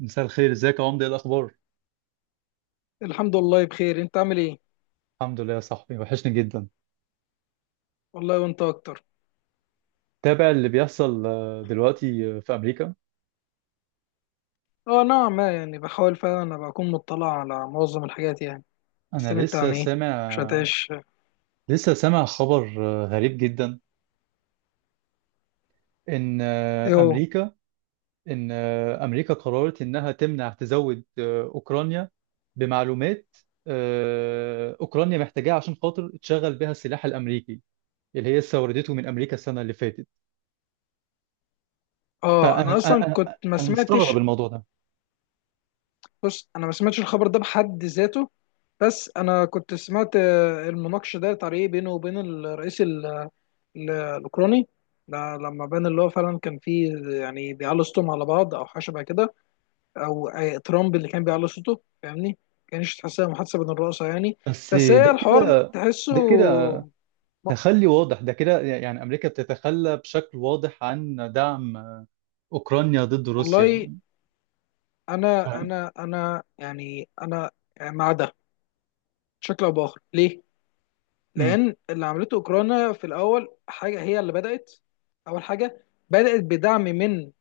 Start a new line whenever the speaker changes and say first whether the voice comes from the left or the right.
right: مساء الخير، ازيك يا عمده؟ ايه الاخبار؟
left: الحمد لله بخير، انت عامل ايه؟
right: الحمد لله يا صاحبي، وحشني جدا.
left: والله، وانت اكتر.
right: تابع اللي بيحصل دلوقتي في امريكا؟
left: اه، نعم، ما يعني بحاول فعلا ابقى اكون مطلع على معظم الحاجات يعني. بس
right: انا
left: انت
right: لسه
left: عن ايه؟
right: سامع،
left: مش هتعيش؟
right: لسه سامع خبر غريب جدا. ان
left: ايه هو؟
right: امريكا قررت انها تمنع تزود اوكرانيا بمعلومات اوكرانيا محتاجاها عشان خاطر تشغل بها السلاح الامريكي اللي هي استوردته من امريكا السنه اللي فاتت.
left: اه،
right: فانا
left: انا اصلا
right: انا
left: كنت
right: انا
left: ما
right: أنا مستغرب
left: سمعتش.
right: الموضوع ده.
left: بص، انا ما سمعتش الخبر ده بحد ذاته. بس انا كنت سمعت المناقشه ديت على ايه بينه وبين الرئيس الاوكراني ده لما بان اللي هو فعلا كان فيه، يعني بيعلوا صوتهم على بعض او حاجه شبه كده. او ترامب اللي كان بيعلي صوته، فاهمني؟ ما كانش تحسها محادثه بين الرؤساء يعني.
right: بس
left: بس هي
right: ده
left: الحوار
right: كده
left: تحسه.
right: ده كده
left: م-
right: تخلي واضح، ده كده يعني أمريكا بتتخلى بشكل واضح عن دعم أوكرانيا ضد روسيا.
left: والله، انا
right: فاهم؟
left: انا انا يعني انا مع ده بشكل او باخر. ليه؟
right: أمم.
left: لان اللي عملته اوكرانيا في الاول حاجه هي اللي بدات. اول حاجه بدات بدعم من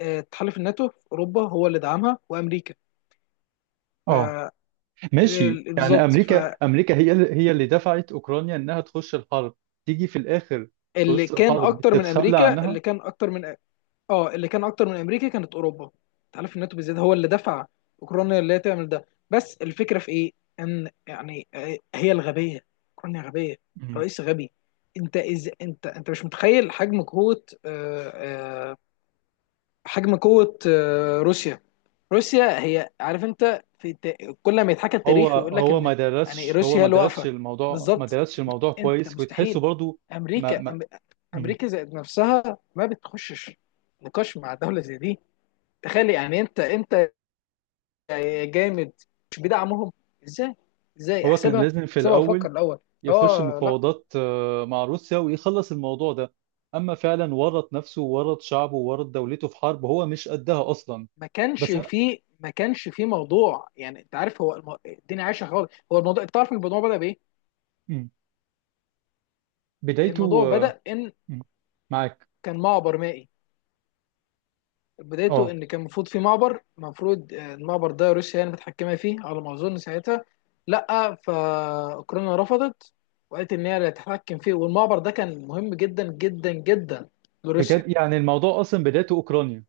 left: تحالف الناتو في اوروبا، هو اللي دعمها وامريكا. ف
right: اه ماشي، يعني
left: بالظبط.
right: أمريكا
left: فاللي
right: أمريكا هي اللي دفعت أوكرانيا إنها تخش الحرب، تيجي في الآخر، في وسط
left: كان
right: الحرب
left: اكتر من
right: تتخلى
left: امريكا،
right: عنها.
left: اللي كان اكتر من، اه اللي كان اكتر من امريكا كانت اوروبا. تحالف الناتو بالذات هو اللي دفع اوكرانيا اللي هي تعمل ده. بس الفكره في ايه؟ ان يعني هي الغبيه. اوكرانيا غبيه،
right: أمم.
left: رئيس غبي. انت انت مش متخيل حجم قوه حجم قوه روسيا. روسيا هي، عارف انت في كل ما يتحكى،
right: هو
left: التاريخ يقول لك
right: هو ما
left: ان، يعني
right: درسش هو
left: روسيا هي
right: ما
left: اللي
right: درسش
left: واقفه.
right: الموضوع، ما
left: بالظبط.
right: درسش الموضوع
left: انت
right: كويس، وتحسه
left: مستحيل.
right: برضو. ما
left: امريكا
right: ما أمم.
left: امريكا ذات نفسها ما بتخشش نقاش مع دوله زي دي. تخيل، يعني انت يا جامد، مش بيدعمهم. ازاي؟ ازاي
right: هو كان
left: احسبها؟
right: لازم في
left: احسبها
right: الأول
left: وفكر الاول.
right: يخش
left: اه لا.
right: مفاوضات مع روسيا ويخلص الموضوع ده، اما فعلا ورط نفسه وورط شعبه وورط دولته في حرب هو مش قدها اصلا. بس أنا-
left: ما كانش فيه موضوع، يعني انت عارف، هو الدنيا عايشه خالص. هو الموضوع، انت عارف الموضوع بدا بايه؟
right: مم.
left: الموضوع
right: بدايته
left: بدا ان
right: مم. معاك.
left: كان معبر مائي. بدايته
right: اه
left: ان كان المفروض في معبر، المفروض المعبر ده روسيا يعني متحكمه فيه على ما اظن ساعتها، لا، فاوكرانيا رفضت، وقالت ان هي اللي هتتحكم فيه. والمعبر ده كان مهم جدا جدا جدا
right: بجد،
left: لروسيا.
right: يعني الموضوع اصلا بدايته اوكرانيا.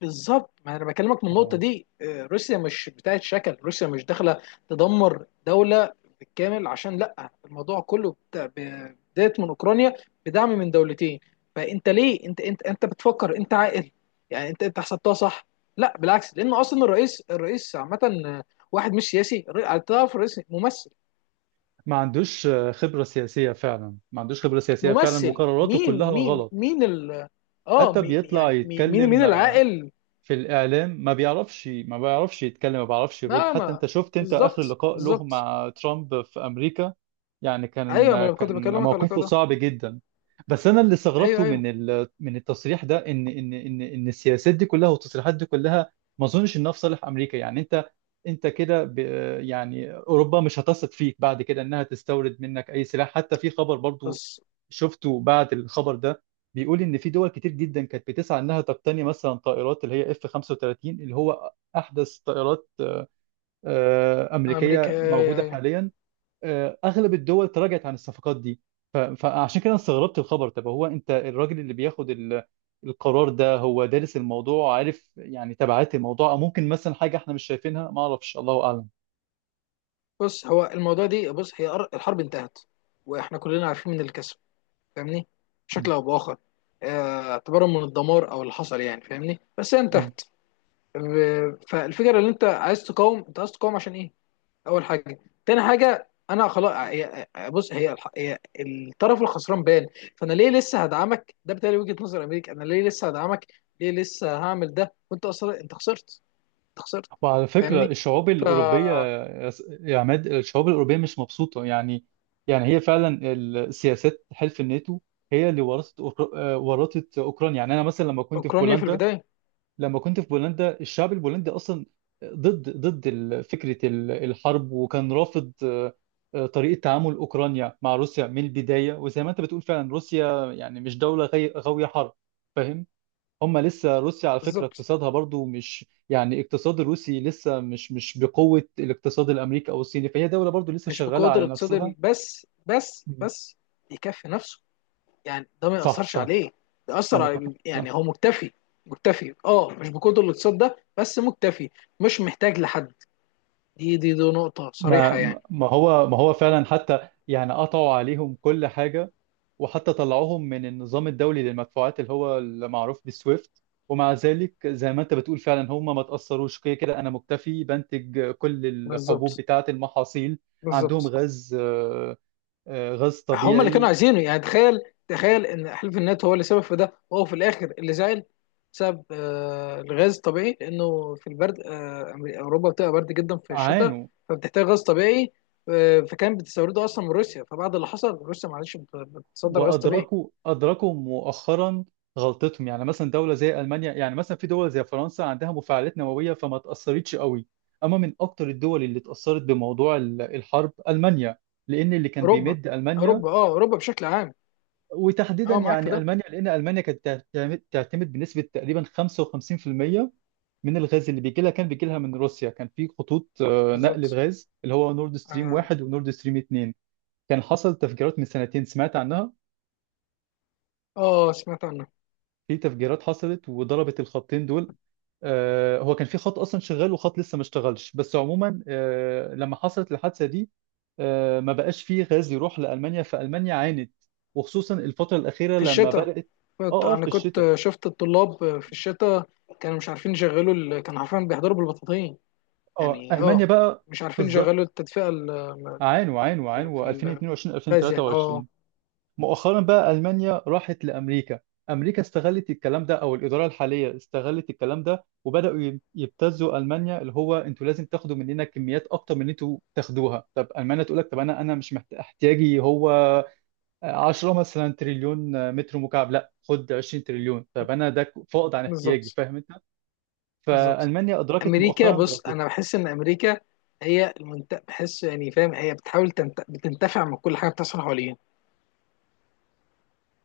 left: بالظبط، ما انا بكلمك من النقطه
right: اه
left: دي. روسيا مش بتاعت شكل، روسيا مش داخله تدمر دوله بالكامل عشان لا. الموضوع كله بدايه من اوكرانيا، بدعم من دولتين. فانت ليه، انت بتفكر انت عاقل؟ يعني انت حسبتها صح؟ لا بالعكس، لان اصلا الرئيس، عامه آه، واحد مش سياسي. تعرف الرئيس ممثل؟
right: ما عندوش خبرة سياسية فعلا، ما عندوش خبرة سياسية فعلا،
left: ممثل
right: وقراراته كلها
left: مين مين
right: غلط.
left: مين ال، اه
right: حتى بيطلع
left: يعني مين، مين
right: يتكلم
left: العاقل؟
right: في الاعلام ما بيعرفش، ما بيعرفش يتكلم، ما بيعرفش يرد.
left: ما
right: حتى
left: ما
right: انت شفت انت اخر
left: بالظبط،
right: لقاء له
left: بالظبط.
right: مع ترامب في امريكا، يعني
left: ايوه، ما
right: كان
left: انا كنت
right: كان
left: بكلمك على
right: موقفه
left: كده.
right: صعب جدا. بس انا اللي
left: ايوه،
right: استغربته
left: ايوه،
right: من من التصريح ده ان السياسات دي كلها والتصريحات دي كلها ما اظنش انها في صالح امريكا. يعني انت، انت كده ب... يعني اوروبا مش هتثق فيك بعد كده انها تستورد منك اي سلاح. حتى في خبر برضو
left: بس
right: شفته بعد الخبر ده، بيقول ان في دول كتير جدا كانت بتسعى انها تقتني مثلا طائرات اللي هي اف 35 اللي هو احدث طائرات
left: امريكا.
right: امريكيه
left: أيوة،
right: موجوده
left: أيوة.
right: حاليا. اغلب الدول تراجعت عن الصفقات دي. فعشان كده أنا استغربت الخبر. طب هو انت الراجل اللي بياخد القرار ده، هو دارس الموضوع، عارف يعني تبعات الموضوع، او ممكن مثلا حاجه احنا مش شايفينها ما اعرفش، الله اعلم.
left: بص، هو الموضوع دي، بص هي الحرب انتهت، واحنا كلنا عارفين من الكسب، فاهمني؟ بشكل
right: م-
left: او باخر، اعتبارا من الدمار او اللي حصل، يعني فاهمني، بس هي
right: م.
left: انتهت. فالفكره، اللي انت عايز تقاوم، انت عايز تقاوم عشان ايه؟ اول حاجه. تاني حاجه، انا خلاص، بص، هي الطرف الخسران، بان. فانا ليه لسه هدعمك؟ ده بالتالي وجهه نظر امريكا، انا ليه لسه هدعمك؟ ليه لسه هعمل ده وانت اصلا انت خسرت؟ انت خسرت،
right: وعلى فكرة
left: فاهمني؟
right: الشعوب الأوروبية،
left: فأوكرانيا
right: يا عماد الشعوب الأوروبية مش مبسوطة يعني. يعني هي فعلا السياسات حلف الناتو هي اللي ورثت أوكر- آه، ورثت أوكرانيا. يعني أنا مثلا لما كنت في
left: في
right: بولندا،
left: البداية.
right: لما كنت في بولندا الشعب البولندي أصلا ضد فكرة الحرب، وكان رافض طريقة تعامل أوكرانيا مع روسيا من البداية. وزي ما أنت بتقول فعلا روسيا يعني مش دولة غاوية حرب، فاهم؟ هم لسه روسيا على فكرة
left: بالظبط،
right: اقتصادها برضو مش، يعني اقتصاد الروسي لسه مش، مش بقوة الاقتصاد الامريكي او الصيني، فهي دولة برضو لسه
left: مش
right: شغالة
left: بقوة
right: على
left: الاقتصاد
right: نفسها.
left: بس بس
right: مم.
left: بس يكفي نفسه، يعني ده ما
right: صح
left: يأثرش
right: صح.
left: عليه. ده
right: انا
left: أثر
right: متفق
left: على،
right: صح.
left: يعني هو مكتفي. مكتفي، اه، مش بقوة الاقتصاد ده، بس مكتفي، مش محتاج لحد. دي نقطة صريحة
right: ما
left: يعني.
right: ما هو ما هو فعلا حتى يعني قطعوا عليهم كل حاجة، وحتى طلعوهم من النظام الدولي للمدفوعات اللي هو المعروف بالسويفت، ومع ذلك زي ما انت بتقول فعلا هم ما تأثروش. كده كده انا مكتفي، بنتج كل الحبوب
left: بالظبط،
right: بتاعة المحاصيل، عندهم
left: بالظبط.
right: غاز غاز
left: هم اللي كانوا
right: طبيعي.
left: عايزينه، يعني تخيل. تخيل ان حلف النات هو اللي سبب في ده، وهو في الاخر اللي زعل بسبب الغاز الطبيعي. لانه في البرد، اوروبا بتبقى برد جدا في الشتاء،
right: عانوا
left: فبتحتاج غاز طبيعي. فكان بتستورده اصلا من روسيا، فبعد اللي حصل روسيا معلش، بتصدر غاز طبيعي.
right: وأدركوا مؤخرا غلطتهم. يعني مثلا دولة زي ألمانيا، يعني مثلا في دول زي فرنسا عندها مفاعلات نووية فما تأثرتش قوي. أما من أكتر الدول اللي اتأثرت بموضوع الحرب ألمانيا، لأن اللي كان
left: اوروبا،
right: بيمد ألمانيا
left: اوروبا، اه، اوروبا بشكل عام.
right: وتحديدا
left: اه، معاك في
right: يعني
left: ده.
right: ألمانيا، لأن ألمانيا كانت تعتمد بنسبة تقريبا 55% من الغاز اللي بيجي لها، كان بيجي لها من روسيا. كان في خطوط نقل
left: بالظبط،
right: الغاز اللي هو نورد ستريم
left: اه،
right: 1 ونورد ستريم اتنين، كان حصل تفجيرات من سنتين سمعت عنها،
left: سمعت عنه.
right: في تفجيرات حصلت وضربت الخطين دول. هو كان في خط اصلا شغال وخط لسه ما اشتغلش، بس عموما لما حصلت الحادثه دي ما بقاش فيه غاز يروح لألمانيا، فألمانيا عانت، وخصوصا الفترة الأخيرة
left: في
right: لما
left: الشتاء،
right: بدأت. اه اه في
left: انا
right: الشتاء،
left: كنت شفت الطلاب في الشتاء، كانوا مش عارفين يشغلوا كانوا عارفين بيحضروا بالبطاطين
right: اه
left: يعني،
right: ألمانيا
left: اه،
right: بقى،
left: مش عارفين
right: بالظبط،
left: يشغلوا التدفئة.
right: عانوا عانوا عانوا
left: في
right: 2022
left: الغاز يعني، اه.
right: 2023. مؤخرا بقى ألمانيا راحت لأمريكا، أمريكا استغلت الكلام ده، أو الإدارة الحالية استغلت الكلام ده، وبدأوا يبتزوا ألمانيا، اللي هو أنتوا لازم تاخدوا مننا كميات أكتر من اللي أنتوا تاخدوها. طب ألمانيا تقول لك طب أنا أنا مش محت- احتياجي هو 10 مثلا تريليون متر مكعب، لا خد 20 تريليون، طب أنا ده فائض عن احتياجي،
left: بالظبط،
right: فاهم أنت؟
left: بالظبط.
right: فألمانيا أدركت
left: امريكا،
right: مؤخرا.
left: بص انا بحس ان امريكا هي بحس يعني، فاهم، هي بتحاول بتنتفع من كل حاجه بتحصل حواليها،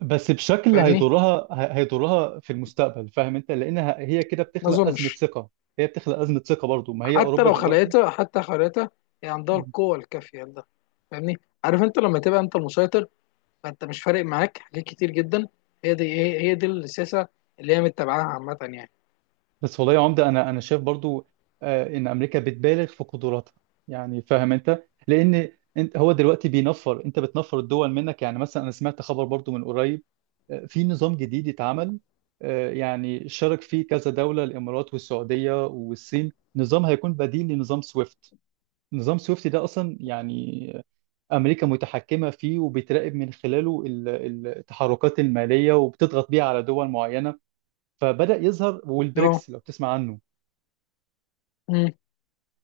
right: بس بشكل
left: فاهمني؟
right: هيضرها في المستقبل، فاهم انت؟ لانها هي كده
left: ما
right: بتخلق ازمه
left: اظنش.
right: ثقه، هي بتخلق ازمه ثقه برضو. ما هي
left: حتى
right: اوروبا
left: لو
right: دلوقتي،
left: خلقتها، حتى خلقتها، هي عندها
right: مم.
left: القوه الكافيه لده، فاهمني؟ عارف، انت لما تبقى انت المسيطر، فانت مش فارق معاك حاجات كتير جدا. هي دي هي دي السياسه اللي هي متبعاها عامه يعني.
right: بس والله يا عمده انا شايف برضو ان امريكا بتبالغ في قدراتها، يعني فاهم انت؟ لان انت هو دلوقتي بينفر، انت بتنفر الدول منك. يعني مثلا انا سمعت خبر برضو من قريب، في نظام جديد اتعمل، يعني شارك فيه كذا دوله، الامارات والسعوديه والصين، نظام هيكون بديل لنظام سويفت. نظام سويفت ده اصلا يعني أمريكا متحكمة فيه، وبتراقب من خلاله التحركات المالية، وبتضغط بيها على دول معينة. فبدأ يظهر،
left: اه،
right: والبريكس لو تسمع عنه،
left: أمم.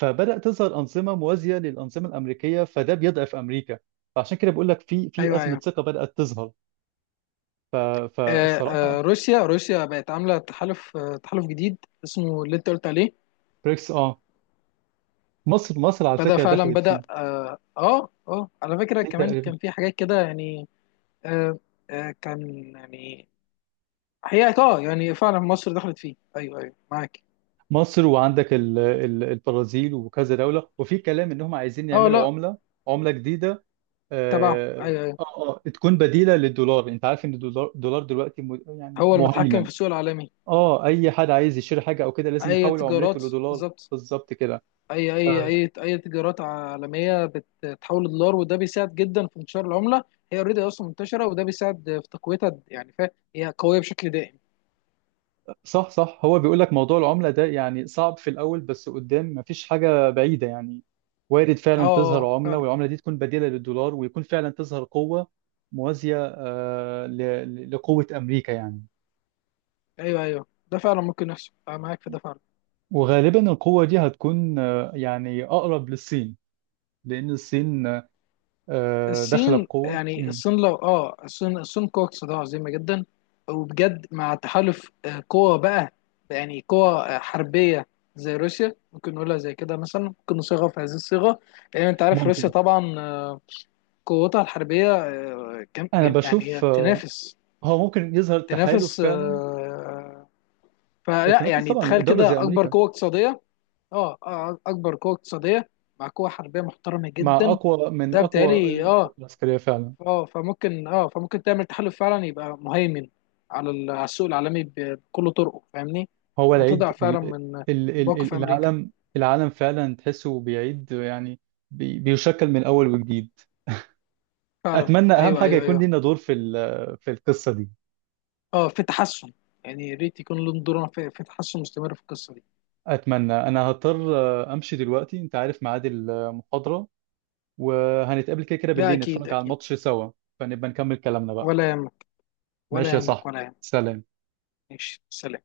right: فبدأ تظهر أنظمة موازية للأنظمة الأمريكية، فده بيضعف أمريكا. فعشان كده بقول لك، في في
left: ايوه،
right: أزمة
left: ايوه.
right: ثقة بدأت تظهر. ف- فالصراحة
left: روسيا، روسيا بقت عامله تحالف، تحالف جديد اسمه اللي انت قلت عليه.
right: بريكس اه، مصر على
left: بدا
right: فكرة
left: فعلا،
right: دخلت فيه،
left: بدا، اه، اه، على فكره
right: في
left: كمان
right: تقريبا
left: كان في حاجات كده يعني. آه، آه، كان يعني، هي اه، يعني فعلا مصر دخلت فيه، ايوه، ايوه معاك.
right: مصر، وعندك البرازيل وكذا دولة، وفي كلام إنهم عايزين
left: اه
right: يعملوا
left: لا،
right: عملة، عملة جديدة.
left: تبعه،
right: اه
left: ايوه، ايوه.
right: اه تكون بديله للدولار. انت عارف ان الدولار، يعني
left: هو المتحكم
right: مهيمن.
left: في السوق العالمي.
right: اه اي حد عايز يشتري حاجه او كده لازم
left: اي
right: يحول عملته
left: تجارات،
right: لدولار.
left: بالظبط.
right: بالظبط كده.
left: اي
right: ف-
left: اي اي اي تجارات عالميه بتتحول لدولار، وده بيساعد جدا في انتشار العمله. هي اوريدي اصلا منتشره، وده بيساعد في تقويتها، يعني فهي قويه بشكل دائم.
right: صح صح. هو بيقول لك موضوع العمله ده يعني صعب في الاول، بس قدام مفيش حاجه بعيده يعني، وارد
left: اه،
right: فعلا تظهر عمله،
left: فعلا.
right: والعمله دي تكون بديله للدولار، ويكون فعلا تظهر قوه موازيه لقوه امريكا يعني.
left: ايوه، ايوه، ده فعلا ممكن يحصل، انا معاك في ده فعلا.
right: وغالبا القوه دي هتكون يعني اقرب للصين، لان الصين داخله
left: الصين،
right: بقوه.
left: يعني
right: مم.
left: الصين لو، اه، الصين، الصين قوة اقتصادية عظيمة جدا، وبجد مع تحالف قوى بقى، يعني قوى حربية زي روسيا، ممكن نقولها زي كده، مثلا ممكن نصيغها في هذه الصيغة. لأن أنت عارف روسيا
right: ممكن،
left: طبعا قوتها الحربية كم
right: انا
left: يعني
right: بشوف
left: هي تنافس،
right: هو ممكن يظهر تحالف
left: تنافس
right: فعلا،
left: فلا،
right: تنافس
left: يعني
right: طبعا
left: تخيل
right: دوله زي
left: كده، أكبر
right: امريكا،
left: قوة اقتصادية، اه، اكبر قوه اقتصاديه مع قوه حربيه محترمه
right: مع
left: جدا.
right: اقوى من
left: ده
right: اقوى
left: بتهيألي، اه،
right: القوى العسكريه فعلا.
left: اه، فممكن، اه، فممكن تعمل تحالف فعلا يبقى مهيمن على على السوق العالمي، بكل طرقه، فاهمني؟
right: هو
left: وتضع
right: العيد
left: فعلا
right: ال-
left: من
right: ال- ال-
left: موقف
right: ال-
left: امريكا،
right: العالم العالم فعلا تحسه بيعيد يعني، بيشكل من اول وجديد.
left: فعلا،
right: اتمنى، اهم
left: ايوه،
right: حاجه
left: ايوه،
right: يكون
left: ايوه.
right: لينا دور في في القصه دي.
left: اه، في تحسن، يعني يا ريت يكون لهم دور في، في تحسن مستمر في القصه دي.
right: اتمنى. انا هضطر امشي دلوقتي، انت عارف ميعاد المحاضره. وهنتقابل كده كده
left: لا،
right: بالليل
left: اكيد
right: نتفرج على
left: اكيد.
right: الماتش سوا، فنبقى نكمل كلامنا بقى.
left: ولا يهمك، ولا
right: ماشي يا
left: يهمك،
right: صاحبي،
left: ولا يهمك.
right: سلام.
left: ماشي، سلام.